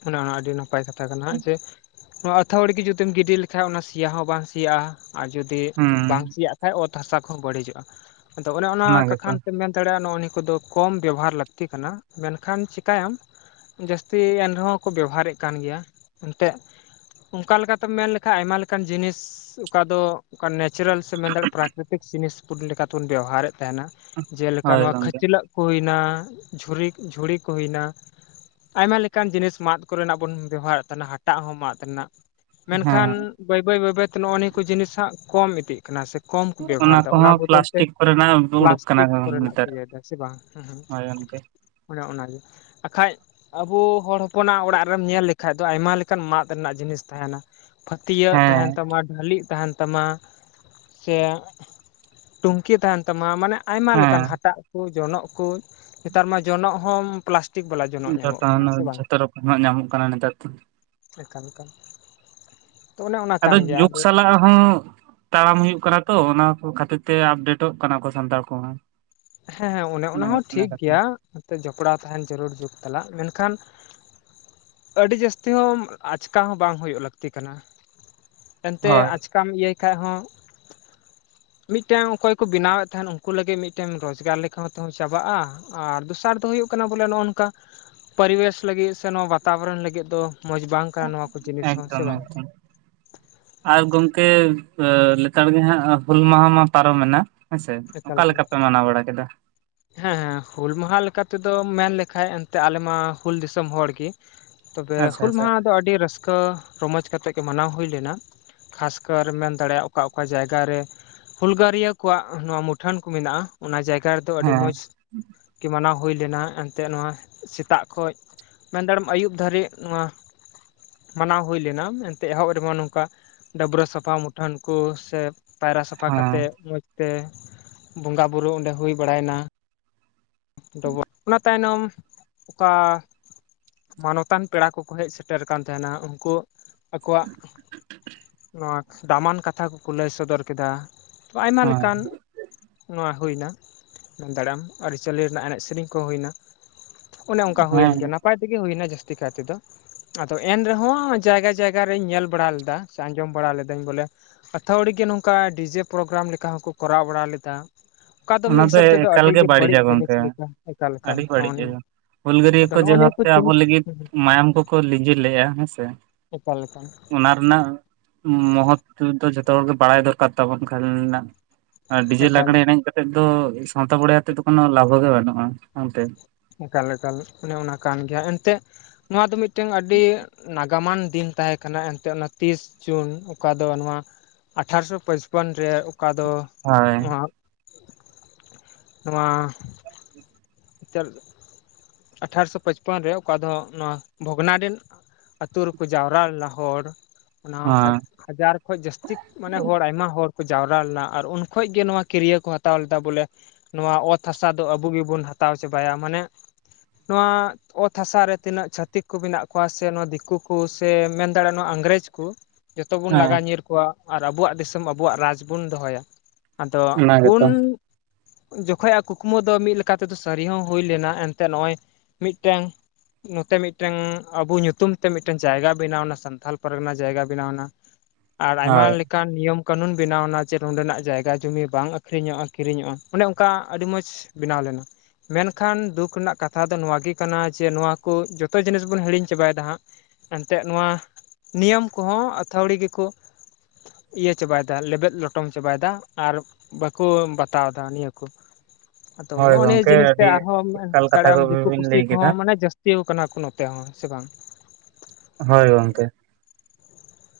ᱚᱱᱮ ᱚᱱᱟ ᱟᱹᱰᱤ ᱱᱟᱯᱟᱭ ᱠᱟᱛᱷᱟ ᱠᱟᱱᱟ ᱡᱮ ᱱᱚᱣᱟ ᱟᱹᱛᱷᱲᱤ ᱜᱮ ᱡᱩᱫᱤᱢ ᱜᱤᱰᱤ ᱞᱮᱠᱟᱱᱡ ᱚᱱᱟ ᱥᱮᱤᱭᱟ ᱦᱚᱸ ᱵᱟᱝ ᱥᱮᱭᱟᱜᱼᱟ ᱟᱨ ᱡᱩᱫᱤ ᱵᱟᱝ ᱦᱩᱸ ᱥᱮᱭᱟᱜ ᱠᱷᱟᱡ ᱚᱛ ᱦᱟᱥᱟ ᱠᱚᱦᱚᱸ ᱵᱟᱹᱲᱤᱡᱚᱜᱼᱟ ᱟᱫᱚ ᱚᱱᱮ ᱚᱱᱟ ᱠᱟᱛᱷᱟ ᱛᱮᱢ ᱢᱮᱱ ᱫᱟᱲᱮᱭᱟᱜᱼᱟ ᱱᱚᱜ ᱱᱤᱭᱟᱹ ᱠᱚᱫᱚ ᱠᱚᱢ ᱵᱮᱵᱚᱦᱟᱨ ᱞᱟᱹᱠᱛᱤ ᱠᱟᱱᱟ ᱢᱮᱱᱠᱷᱟᱱ ᱪ ᱛᱟᱭᱚᱢ ᱡᱟᱹᱥᱛᱤ ᱮᱱ ᱨᱮᱦᱚᱸ ᱠᱚ ᱵᱮᱵᱦᱟᱨᱮᱫ ᱠᱟᱱ ᱜᱮᱭᱟ ᱮᱱᱛᱮᱜ᱾ ᱚᱱᱠᱟ ᱞᱮᱠᱟᱛᱮᱢ ᱢᱮᱱ ᱞᱮᱠᱷᱟᱡ ᱟᱭᱢᱟ ᱞᱮᱠᱟᱱ ᱡᱤᱱᱤᱥ ᱚᱠᱟ ᱫᱚ ᱚᱱᱠᱟ ᱱᱮᱪᱟᱨᱮᱞ ᱥᱮ ᱢᱮᱱ ᱫᱟᱲᱭᱟᱜᱼᱟ ᱯᱨᱟᱠᱨᱤᱛᱤᱠ [unintelligible] ᱡᱤᱱᱤᱥ ᱵᱚᱱ ᱞᱮᱠᱟ ᱞᱮᱠᱟᱛᱮᱵᱚᱱ ᱵᱮᱣᱦᱟᱨᱮᱫ ᱛᱟᱦᱮᱱᱟ᱾ ᱡᱮᱞᱮᱠᱟ ᱦᱳᱭ ᱱᱚᱣᱟ ᱜᱚᱝᱠᱮ ᱠᱷᱟᱹᱪᱞᱟᱹᱜ ᱠᱚ ᱦᱩᱭᱱᱟ ᱡᱷᱩᱨᱤ ᱡᱷᱩᱲᱤ ᱠᱚ ᱦᱩᱭᱱᱟ᱾ ᱟᱭᱢᱟ ᱞᱮᱠᱟᱱ ᱡᱤᱱᱤᱥ ᱢᱟᱫ ᱠᱚᱨᱮᱱᱟᱜ ᱵᱚᱱ ᱵᱮᱵᱦᱟᱨᱮᱫ ᱛᱟᱦᱮᱱᱟ ᱦᱟᱴᱟᱜ ᱦᱚᱸ ᱢᱟᱫ ᱨᱮᱱᱟᱜ, ᱢᱮᱱᱠᱷᱟᱱ ᱦᱮᱸ ᱵᱟᱹᱭ ᱵᱟᱹᱭ ᱵᱟᱹᱭ ᱵᱟᱹᱭᱛᱮ ᱱᱚᱜᱼᱚᱭ ᱱᱤᱭᱟᱹᱠᱩ ᱡᱤᱱᱤᱥ ᱦᱟᱸᱜ ᱠᱚᱢ ᱤᱫᱤᱜ ᱠᱟᱱᱟ ᱥᱮ᱾ ᱠᱚᱢ ᱠᱚ ᱵᱮᱵᱚᱦᱟᱨ ᱮᱫᱟ, ᱚᱱᱟ ᱠᱚᱦᱚᱸ ᱵᱚᱫᱚᱞ ᱛᱮ ᱯᱞᱟᱥᱴᱤᱠ ᱠᱚᱨᱮᱱᱟᱜ ᱩᱰᱩᱠ ᱠᱟᱱᱟ ᱯᱞᱟᱥᱴᱤᱠ ᱠᱚᱨᱮᱱᱟᱜ ᱠᱚ ᱱᱮᱛᱟᱨ ᱤᱭᱟᱹᱮᱫᱟ ᱥᱮ ᱵᱟᱝ ᱦᱳᱭ ᱚᱱᱠᱮ ᱚᱱᱮ ᱚᱱᱟᱜᱮ ᱾ ᱵᱟᱠᱷᱟᱡ ᱟᱵᱚ ᱦᱚᱲ ᱦᱚᱯᱚᱱᱟᱜ ᱚᱲᱟᱜ ᱨᱮᱢ ᱧᱮᱞ ᱞᱮᱠᱷᱟᱡ ᱫᱚ ᱟᱭᱢᱟ ᱞᱮᱠᱟᱱ ᱢᱟᱫ ᱨᱮᱱᱟᱜ ᱡᱤᱱᱤᱥ ᱛᱟᱦᱮᱱᱟ ᱾ ᱯᱷᱟᱹᱛᱭᱟᱹᱜ ᱦᱮᱸ ᱛᱟᱦᱮᱱ ᱛᱟᱢᱟ, ᱰᱷᱟᱹᱞᱤᱜ ᱛᱟᱦᱮᱱ ᱛᱟᱢᱟ ᱥᱮ ᱴᱩᱝᱠᱤ ᱛᱟᱦᱮᱱ ᱛᱟᱢᱟ ᱢᱟᱱᱮ ᱟᱭᱢᱟ ᱦᱮᱸ ᱞᱮᱠᱟᱱ ᱦᱟᱴᱟᱜ ᱠᱚ ᱡᱚᱱᱚᱜ ᱠᱚ, ᱱᱮᱛᱟᱨ ᱢᱟ ᱡᱚᱱᱚᱜ ᱦᱚᱸ ᱯᱞᱟᱥ ᱡᱚᱛᱚᱱᱟᱜ ᱡᱷᱚᱛᱚ ᱨᱚᱠᱚᱢᱟᱜ ᱧᱟᱢᱚᱜ ᱠᱟᱱᱟ ᱱᱮᱛᱟᱨ ᱫᱤᱱ ᱾ ᱮᱠᱟᱞ ᱮᱠᱟᱞ ᱾ ᱟᱫᱚ ᱡᱩᱜᱽ ᱥᱟᱞᱟᱜ ᱦᱚᱸ ᱛᱟᱲᱟᱢ ᱦᱩᱭᱩᱜ ᱠᱟᱱᱟ ᱛᱚ, ᱚᱱᱟ ᱠᱚ ᱠᱷᱟᱹᱛᱤᱨ ᱛᱚ ᱟᱯᱰᱮᱴᱚᱜ ᱠᱟᱱᱟ ᱠᱚ ᱥᱟᱱᱛᱟᱲ ᱠᱚᱢᱟ ᱾ ᱦᱮᱸ ᱦᱮᱸ ᱚᱱᱮ ᱚᱱᱟᱦᱚᱸ ᱴᱷᱤᱠ ᱜᱮᱭᱟ, ᱟᱯᱮ ᱡᱚᱯᱲᱟᱣ ᱛᱟᱦᱮᱱ ᱡᱟᱹᱨᱩᱲ ᱡᱩᱜᱽ ᱛᱷᱟᱞᱟᱜ ᱾ ᱢᱮᱱᱠᱷᱟᱱ ᱟᱹᱰᱤ ᱡᱟᱹᱥᱛᱤ ᱦᱚᱸ ᱟᱪᱠᱟ ᱦᱚᱸ ᱵᱟᱝ ᱦᱩᱭᱩᱜ ᱞᱟᱹᱠᱛᱤ ᱠᱟᱱᱟ ᱾ ᱮᱱᱛᱮ ᱦᱳᱭ ᱟᱪᱠᱟ ᱠᱟᱢ ᱤᱭᱟᱹᱭ ᱠᱷᱟᱭ ᱦᱚᱸ ᱢᱤᱫᱴᱮᱱ ᱚᱠᱚᱭ ᱠᱚ ᱵᱮᱱᱟᱣᱮᱫ ᱛᱟᱦᱮᱱ ᱩᱱᱠᱩ ᱞᱟᱹᱜᱤᱫ ᱢᱤᱫᱴᱮᱱ ᱴᱮᱱ ᱨᱚᱡᱽᱜᱟᱨ ᱞᱮᱠᱟ ᱦᱚ ᱛᱮᱦᱚᱸ ᱪᱟᱵᱟᱜᱼᱟ, ᱟᱨ ᱫᱚᱥᱟᱨ ᱫᱚ ᱦᱩᱭᱩᱜ ᱠᱟᱱᱟ ᱵᱚᱞᱮ ᱱᱚᱜᱼᱚ ᱱᱚᱝᱠᱟ ᱯᱚᱨᱤᱵᱮᱥ ᱞᱟᱹᱜᱤᱫ ᱥᱮ ᱱᱚᱣᱟ ᱵᱟᱛᱟᱵᱚᱨᱚᱱ ᱞᱟᱹᱜᱤᱫ ᱫᱚ ᱢᱚᱡᱽ ᱵᱟᱝ ᱠᱟᱱᱟ ᱱᱚᱣᱟ ᱠᱚ ᱡᱤᱱᱤᱥ ᱦᱚᱸ ᱥᱮ ᱮᱠᱫᱚᱢ ᱵᱟᱝ? ᱮᱠᱫᱚᱢ ᱟᱨ ᱜᱚᱝᱠᱮ ᱞᱮᱛᱟᱲ ᱜᱮ ᱦᱟᱸᱜ ᱦᱩᱞ ᱢᱟᱦᱟ ᱢᱟ ᱯᱟᱨᱚᱢᱮᱱᱟ ᱾ ᱦᱮᱸᱥᱮ ᱮᱠᱟᱞ ᱚᱠᱟ ᱞᱮᱠᱟ ᱯᱮ ᱢᱟᱱᱟᱣ ᱵᱟᱲᱟ ᱠᱮᱫᱟ? ᱦᱮᱸ ᱦᱮᱸ, ᱦᱩᱞ ᱢᱟᱦᱟ ᱞᱮᱠᱟ ᱛᱮᱫᱚᱢ ᱢᱮᱱ ᱞᱮᱠᱷᱟᱡ ᱮᱱᱛᱮ ᱟᱞᱮ ᱢᱟ ᱦᱩᱞ ᱫᱤᱥᱚᱢ ᱦᱚᱲ ᱜᱤ ᱾ ᱛᱚᱵᱮ ᱟᱪᱪᱷᱟ ᱦᱩᱞ ᱟᱪᱪᱷᱟ ᱢᱟᱦᱟ ᱫᱚ, ᱟᱹᱰᱤ ᱨᱟᱹᱥᱠᱟᱹ ᱨᱚᱢᱚᱡ ᱠᱟᱛᱮᱜ ᱜᱮ ᱢᱟᱱᱟᱣ ᱦᱩᱭ ᱞᱮᱱᱟ ᱾ ᱠᱷᱟᱥᱠᱟᱨ ᱢᱮᱱ ᱫᱟᱲᱮᱭᱟᱜᱼᱟ, ᱚᱠᱟ ᱚᱠᱟ ᱡᱟᱭᱜᱟ ᱨᱮ ᱦᱩᱞᱜᱟᱹᱨᱤᱭᱟᱹ ᱠᱚᱣᱟᱜ ᱱᱚᱣᱟ ᱢᱩᱴᱷᱟᱹᱱ ᱠᱚ ᱢᱮᱱᱟᱜᱼᱟ, ᱚᱱᱟ ᱡᱟᱭᱜᱟ ᱨᱮᱫᱚ ᱟᱹᱰᱤ ᱦᱮᱸ ᱢᱚᱡᱽ ᱠᱤ ᱢᱟᱱᱟᱣ ᱦᱩᱭ ᱞᱮᱱᱟ ᱮᱱᱛᱮᱫ ᱱᱚᱣᱟ ᱥᱮᱛᱟᱜ ᱠᱷᱚᱡ ᱢᱮᱱ ᱫᱟᱲᱮᱜ-ᱟᱢ ᱟᱹᱭᱩᱵ ᱫᱷᱟᱹᱨᱤᱡ ᱱᱚᱣᱟ ᱢᱟᱱᱟᱣ ᱦᱩᱭ ᱞᱮᱱᱟ ᱮᱱᱛᱮ ᱮᱦᱚᱵ ᱨᱮᱢᱟ ᱱᱚᱝᱠᱟ ᱰᱟᱹᱵᱽᱨᱟᱹ ᱥᱟᱯᱷᱟ ᱢᱩᱴᱷᱟᱹᱱ ᱠᱚ ᱥᱮ ᱯᱟᱭᱨᱟ ᱥᱟᱯᱷᱟ ᱦᱮᱸ ᱠᱟᱛᱮᱜ ᱢᱚᱸᱡᱽᱛᱮ ᱵᱚᱸᱜᱟ ᱵᱩᱨᱩ ᱚᱸᱰᱮ ᱦᱩᱭ ᱵᱟᱲᱟᱭᱱᱟ ᱾ ᱰᱚᱵᱚᱜ, ᱚᱱᱟ ᱛᱟᱭᱱᱚᱢ ᱚᱠᱟ ᱢᱟᱱᱚᱛᱟᱱ ᱯᱮᱲᱟ ᱠᱚᱠᱚ ᱦᱮᱡ ᱥᱮᱴᱮᱨ ᱟᱠᱟᱱ ᱛᱟᱦᱮᱱᱟ, ᱟᱫᱚ ᱩᱱᱠᱩ ᱟᱠᱚᱣᱟᱜ ᱱᱚᱣᱟ ᱫᱟᱢᱟᱱ ᱠᱟᱛᱷᱟ ᱠᱚᱠᱚ ᱞᱟᱹᱭ ᱥᱚᱫᱚᱨ ᱠᱮᱫᱟ ᱾ ᱛᱚ ᱟᱭᱢᱟ ᱦᱮᱸ ᱞᱮᱠᱟᱱ, ᱱᱚᱣᱟ ᱦᱩᱭᱱᱟ ᱢᱮᱱ ᱫᱟᱬᱮ ᱟᱢ ᱟᱨ ᱪᱟᱹᱞᱤ ᱨᱮᱱᱟᱜ ᱮᱱᱮᱡ ᱥᱮᱨᱮᱧ ᱠᱚ ᱦᱩᱭᱱᱟ ᱾ ᱚᱱᱮ ᱚᱱᱠᱟ ᱦᱩᱭᱮᱱ ᱦᱮᱸ ᱜᱮᱭᱟ ᱱᱟᱯᱟᱭ ᱛᱮᱜᱮ ᱦᱩᱭᱱᱟ ᱡᱟᱹᱥᱛᱤ ᱠᱟᱭ ᱛᱮᱫᱚ ᱾ ᱟᱫᱚ ᱮᱱᱨᱮᱦᱚᱸ ᱡᱟᱭᱜᱟ ᱡᱟᱭᱜᱟ ᱨᱮᱧ ᱧᱮᱞ ᱵᱟᱲᱟ ᱞᱮᱫᱟ, ᱥᱮ ᱟᱸᱡᱚᱢ ᱵᱟᱲᱟ ᱞᱮᱫᱟᱹᱧ ᱵᱚᱞᱮ ᱟᱹᱛᱷᱟᱹᱣᱲᱤ ᱜᱮ ᱱᱚᱝᱠᱟ ᱰᱤᱡᱮ ᱯᱨᱳᱜᱨᱟᱢ ᱞᱮᱠᱟ ᱦᱚᱸᱠᱚ ᱠᱚᱨᱟᱣ ᱵᱟᱲᱟ ᱞᱮᱫᱟ ᱾ ᱚᱠᱟ ᱫᱚ ᱢᱤᱫ ᱚᱱᱟ ᱦᱤᱥᱟᱹᱵ ᱛᱮᱫᱚ ᱮᱠᱟᱞ ᱟᱹᱰᱤ ᱜᱮ ᱵᱟᱹᱲᱤᱡ ᱵᱟᱹᱲᱤᱡᱟ ᱡᱤᱱᱤᱥ ᱜᱚᱝᱠᱮ ᱞᱮᱠᱟ ᱮᱠᱟᱞ ᱮᱠᱟᱞ ᱟᱹᱰᱤ ᱱᱚᱜᱼᱚ ᱵᱟᱹᱲᱤᱡᱟ ᱱᱤᱭᱟᱹ ᱾ ᱦᱩᱞᱜᱟᱹᱨᱭᱟᱹ ᱠᱚ ᱡᱮ ᱵᱷᱟᱵ ᱛᱮ ᱟᱵᱚ ᱞᱟᱹᱜᱤᱫ ᱢᱟᱭᱟᱢ ᱠᱚᱠᱚ ᱞᱤᱸᱡᱤ ᱞᱮᱜᱼᱟ ᱦᱮᱸᱥᱮ ᱾ ᱮᱠᱟᱞ ᱮᱠᱟᱞ ᱾ ᱚᱱᱟ ᱨᱮᱱᱟᱜ ᱢᱚᱦᱚᱛᱛᱚ ᱫᱚ ᱡᱚᱛᱚ ᱦᱚᱲ ᱜᱮ ᱵᱟᱲᱟᱭ ᱫᱚᱨᱠᱟᱨ ᱛᱟᱵᱚᱱ ᱠᱷᱟᱱ ᱱᱟᱜ ᱟᱨ ᱰᱤᱡᱮ ᱮᱠᱟᱞ ᱞᱟᱜᱬᱮ ᱮᱱᱮᱡ ᱠᱟᱛᱮᱜ ᱫᱚ ᱥᱟᱶᱛᱟ ᱵᱚᱲᱮ ᱟᱛᱮᱫ ᱫᱚ ᱠᱳᱱᱳ ᱞᱟᱵᱷᱚ ᱜᱮ ᱵᱟᱹᱱᱩᱜᱼᱟ ᱚᱱᱛᱮ ᱾ ᱮᱠᱟᱞ ᱮᱠᱟᱞ ᱚᱱᱮ ᱚᱱᱟ ᱠᱟᱱ ᱜᱮᱭᱟ, ᱮᱱᱛᱮᱫ ᱱᱚᱣᱟ ᱫᱚ ᱢᱤᱫᱴᱮᱱ ᱟᱹᱰᱤ ᱱᱟᱜ ᱜᱟᱢᱟᱱ ᱫᱤᱱ ᱛᱟᱦᱮᱸ ᱠᱟᱱᱟ ᱮᱱᱛᱮᱫ, ᱾ ᱚᱱᱟ ᱛᱤᱥ ᱡᱩᱱ ᱚᱠᱟ ᱫᱚ ᱱᱚᱣᱟ ᱟᱴᱷᱟᱨᱚᱥᱚ ᱯᱟᱪᱯᱚᱱ ᱨᱮ ᱚᱠᱟ ᱫᱚ ᱦᱳᱭ ᱱᱚᱣᱟ, ᱱᱚᱣᱟ [unintelligible] ᱟᱴᱷᱟᱨᱚᱥᱚ ᱯᱟᱪᱯᱚᱱ ᱨᱮ ᱚᱠᱟ ᱫᱚ ᱦᱚᱜ ᱱᱚᱣᱟ ᱵᱷᱚᱜᱽᱱᱟᱰᱤᱱ ᱟᱹᱛᱩ ᱨᱮᱠᱚ ᱡᱟᱣᱨᱟ ᱞᱮᱱᱟ ᱦᱚᱲ, ᱚᱱᱟ ᱦᱟᱡ ᱦᱳᱭ ᱦᱟᱡᱟᱨ ᱠᱷᱚᱡ ᱡᱟᱹᱥᱛᱤ ᱢᱟᱱᱮ ᱦᱚᱲ ᱟᱭᱢᱟ ᱦᱚᱲ ᱠᱚ ᱡᱟᱣᱨᱟ ᱞᱮᱱᱟ, ᱟᱨ ᱩᱱ ᱠᱷᱚᱡ ᱜᱮ ᱱᱚᱣᱟ ᱠᱤᱨᱭᱟᱹ ᱠᱚ ᱦᱟᱛᱟᱣ ᱞᱮᱫᱟ ᱵᱚᱞᱮ ᱱᱚᱣᱟ ᱚᱛ ᱦᱟᱥᱟ ᱫᱚ ᱟᱵᱚ ᱜᱮᱵᱩᱱ ᱦᱟᱛᱟᱣ ᱪᱟᱵᱟᱭᱟ᱾ ᱢᱟᱱᱮ ᱱᱚᱣᱟ ᱚᱛ ᱦᱟᱥᱟ ᱨᱮ ᱛᱤᱱᱟᱹᱜ ᱪᱷᱟᱹᱛᱤᱠ ᱠᱚ ᱢᱮᱱᱟᱜ ᱠᱚᱣᱟ ᱥᱮ, ᱱᱚᱣᱟ ᱫᱤᱠᱩ ᱠᱚ ᱥᱮ, ᱢᱮᱱ ᱫᱟᱲᱮᱭᱟᱜᱼᱟ ᱱᱚᱣᱟ ᱤᱝᱨᱮᱡᱽ ᱠᱚ᱾ ᱡᱚᱛᱚ ᱵᱩᱱ ᱦᱮᱸ ᱞᱟᱜᱟ ᱧᱤᱨ ᱠᱚᱣᱟ, ᱟᱨ ᱟᱵᱚᱣᱟᱜ ᱫᱤᱥᱚᱢ ᱟᱵᱚᱣᱟᱜ ᱨᱟᱡᱽ ᱵᱚᱱ ᱫᱚᱦᱚᱭᱟ᱾ ᱟᱫᱚ ᱚᱱᱟ ᱩᱱ ᱜᱮᱛᱚ ᱡᱚᱠᱷ ᱟᱡᱟᱜ ᱠᱩᱠᱢᱩ ᱫᱚ ᱢᱤᱫ ᱞᱮᱠᱟ ᱱᱤᱛᱚᱜ ᱫᱚ ᱥᱟᱹᱨᱤᱭᱟᱜ ᱦᱚᱸ ᱦᱩᱭ ᱞᱮᱱᱟ, ᱮᱱᱛᱮᱫ ᱱᱚᱜᱼᱭ ᱢᱤᱫᱴᱮᱱ ᱱᱚᱛᱮ ᱢᱤᱫ ᱴᱟᱝ ᱟᱵᱩ ᱧᱩᱛᱩᱢ ᱛᱮ ᱢᱤᱫᱴᱮᱱ ᱡᱟᱭᱜᱟ ᱵᱮᱱᱟᱣᱱᱟ, ᱥᱟᱱᱛᱷᱟᱞ ᱯᱟᱨᱜᱟᱱᱟ ᱡᱟᱭᱜᱟ ᱵᱮᱱᱟᱣ ᱱᱟ᱾ ᱟᱨ ᱟᱭᱢᱟ ᱦᱳᱭ ᱞᱮᱠᱟᱼᱼ ᱚᱱᱠᱟᱱ ᱱᱤᱭᱚᱢ ᱠᱟᱹᱱᱩᱱ ᱵᱮᱱᱟᱣ ᱱᱟ ᱡᱮ᱾ ᱱᱚᱸᱰᱮᱱᱟᱜ ᱡᱟᱭᱜᱟ ᱡᱩᱢᱤ ᱵᱟᱝ ᱟᱹᱠᱷᱨᱤᱧᱚᱜᱼᱟ, ᱠᱤᱨᱤᱧᱚᱜᱼᱟ ᱚᱱᱮ ᱚᱱᱠᱟ ᱟᱹᱰᱤ ᱢᱚᱸᱡᱽ ᱵᱮᱱᱟᱣ ᱞᱮᱱᱟ᱾ ᱢᱮᱱ ᱠᱷᱟᱱ ᱫᱩᱠ ᱨᱮᱱᱟᱜ ᱠᱟᱛᱷᱟ ᱫᱚ ᱱᱚᱣᱟᱜ ᱜᱮ ᱠᱟᱱᱟ, ᱡᱮ ᱱᱚᱣᱟ ᱠᱚ ᱡᱚᱛᱚ ᱡᱤᱱᱤᱥ ᱵᱚᱱ ᱦᱤᱲᱤᱧ ᱪᱟᱵᱟᱭ ᱫᱟ ᱦᱟᱸᱜ᱾ ᱮᱱᱛᱮᱫ ᱱᱚᱣᱟ ᱱᱤᱭᱚᱢ ᱠᱚᱦᱚᱸ ᱟᱹᱛᱷᱣᱲᱤ ᱜᱮᱠᱚ ᱤᱭᱟᱹ ᱪᱟᱵᱟᱭᱫᱟ ᱞᱮᱵᱮᱫ ᱞᱚᱴᱚᱢ ᱪᱟᱵᱟᱭᱫᱟ ᱟᱨ ᱵᱟᱠᱚ ᱵᱟᱛᱟᱣ ᱮᱫᱟ ᱱᱤᱭᱟᱹᱠᱩ ᱟᱫᱚ ᱦᱳᱭ ᱱᱚᱜᱼᱚᱭ ᱱᱤᱭᱟᱹ ᱜᱚᱝᱠᱮ ᱡᱤᱱᱤᱥ ᱛᱮ ᱟᱹᱰᱤ ᱟᱨᱦᱚᱸᱢ ᱮᱠᱟᱞ ᱠᱟᱛᱷᱟ ᱫᱟᱲᱮᱟᱢ ᱫᱤᱠᱩ ᱠᱚᱵᱤᱱ ᱯᱩᱥᱤ ᱞᱟᱹᱭ ᱠᱮᱫᱟ ᱠᱚᱦᱚᱸ ᱢᱟᱱᱮ ᱡᱟᱹᱥᱛᱤᱣ ᱠᱟᱱᱟ ᱠᱚ ᱱᱚᱛᱮ ᱦᱚᱸ ᱥᱮ ᱵᱟᱝ, ᱦᱳᱭ ᱜᱚᱢᱠᱮ᱾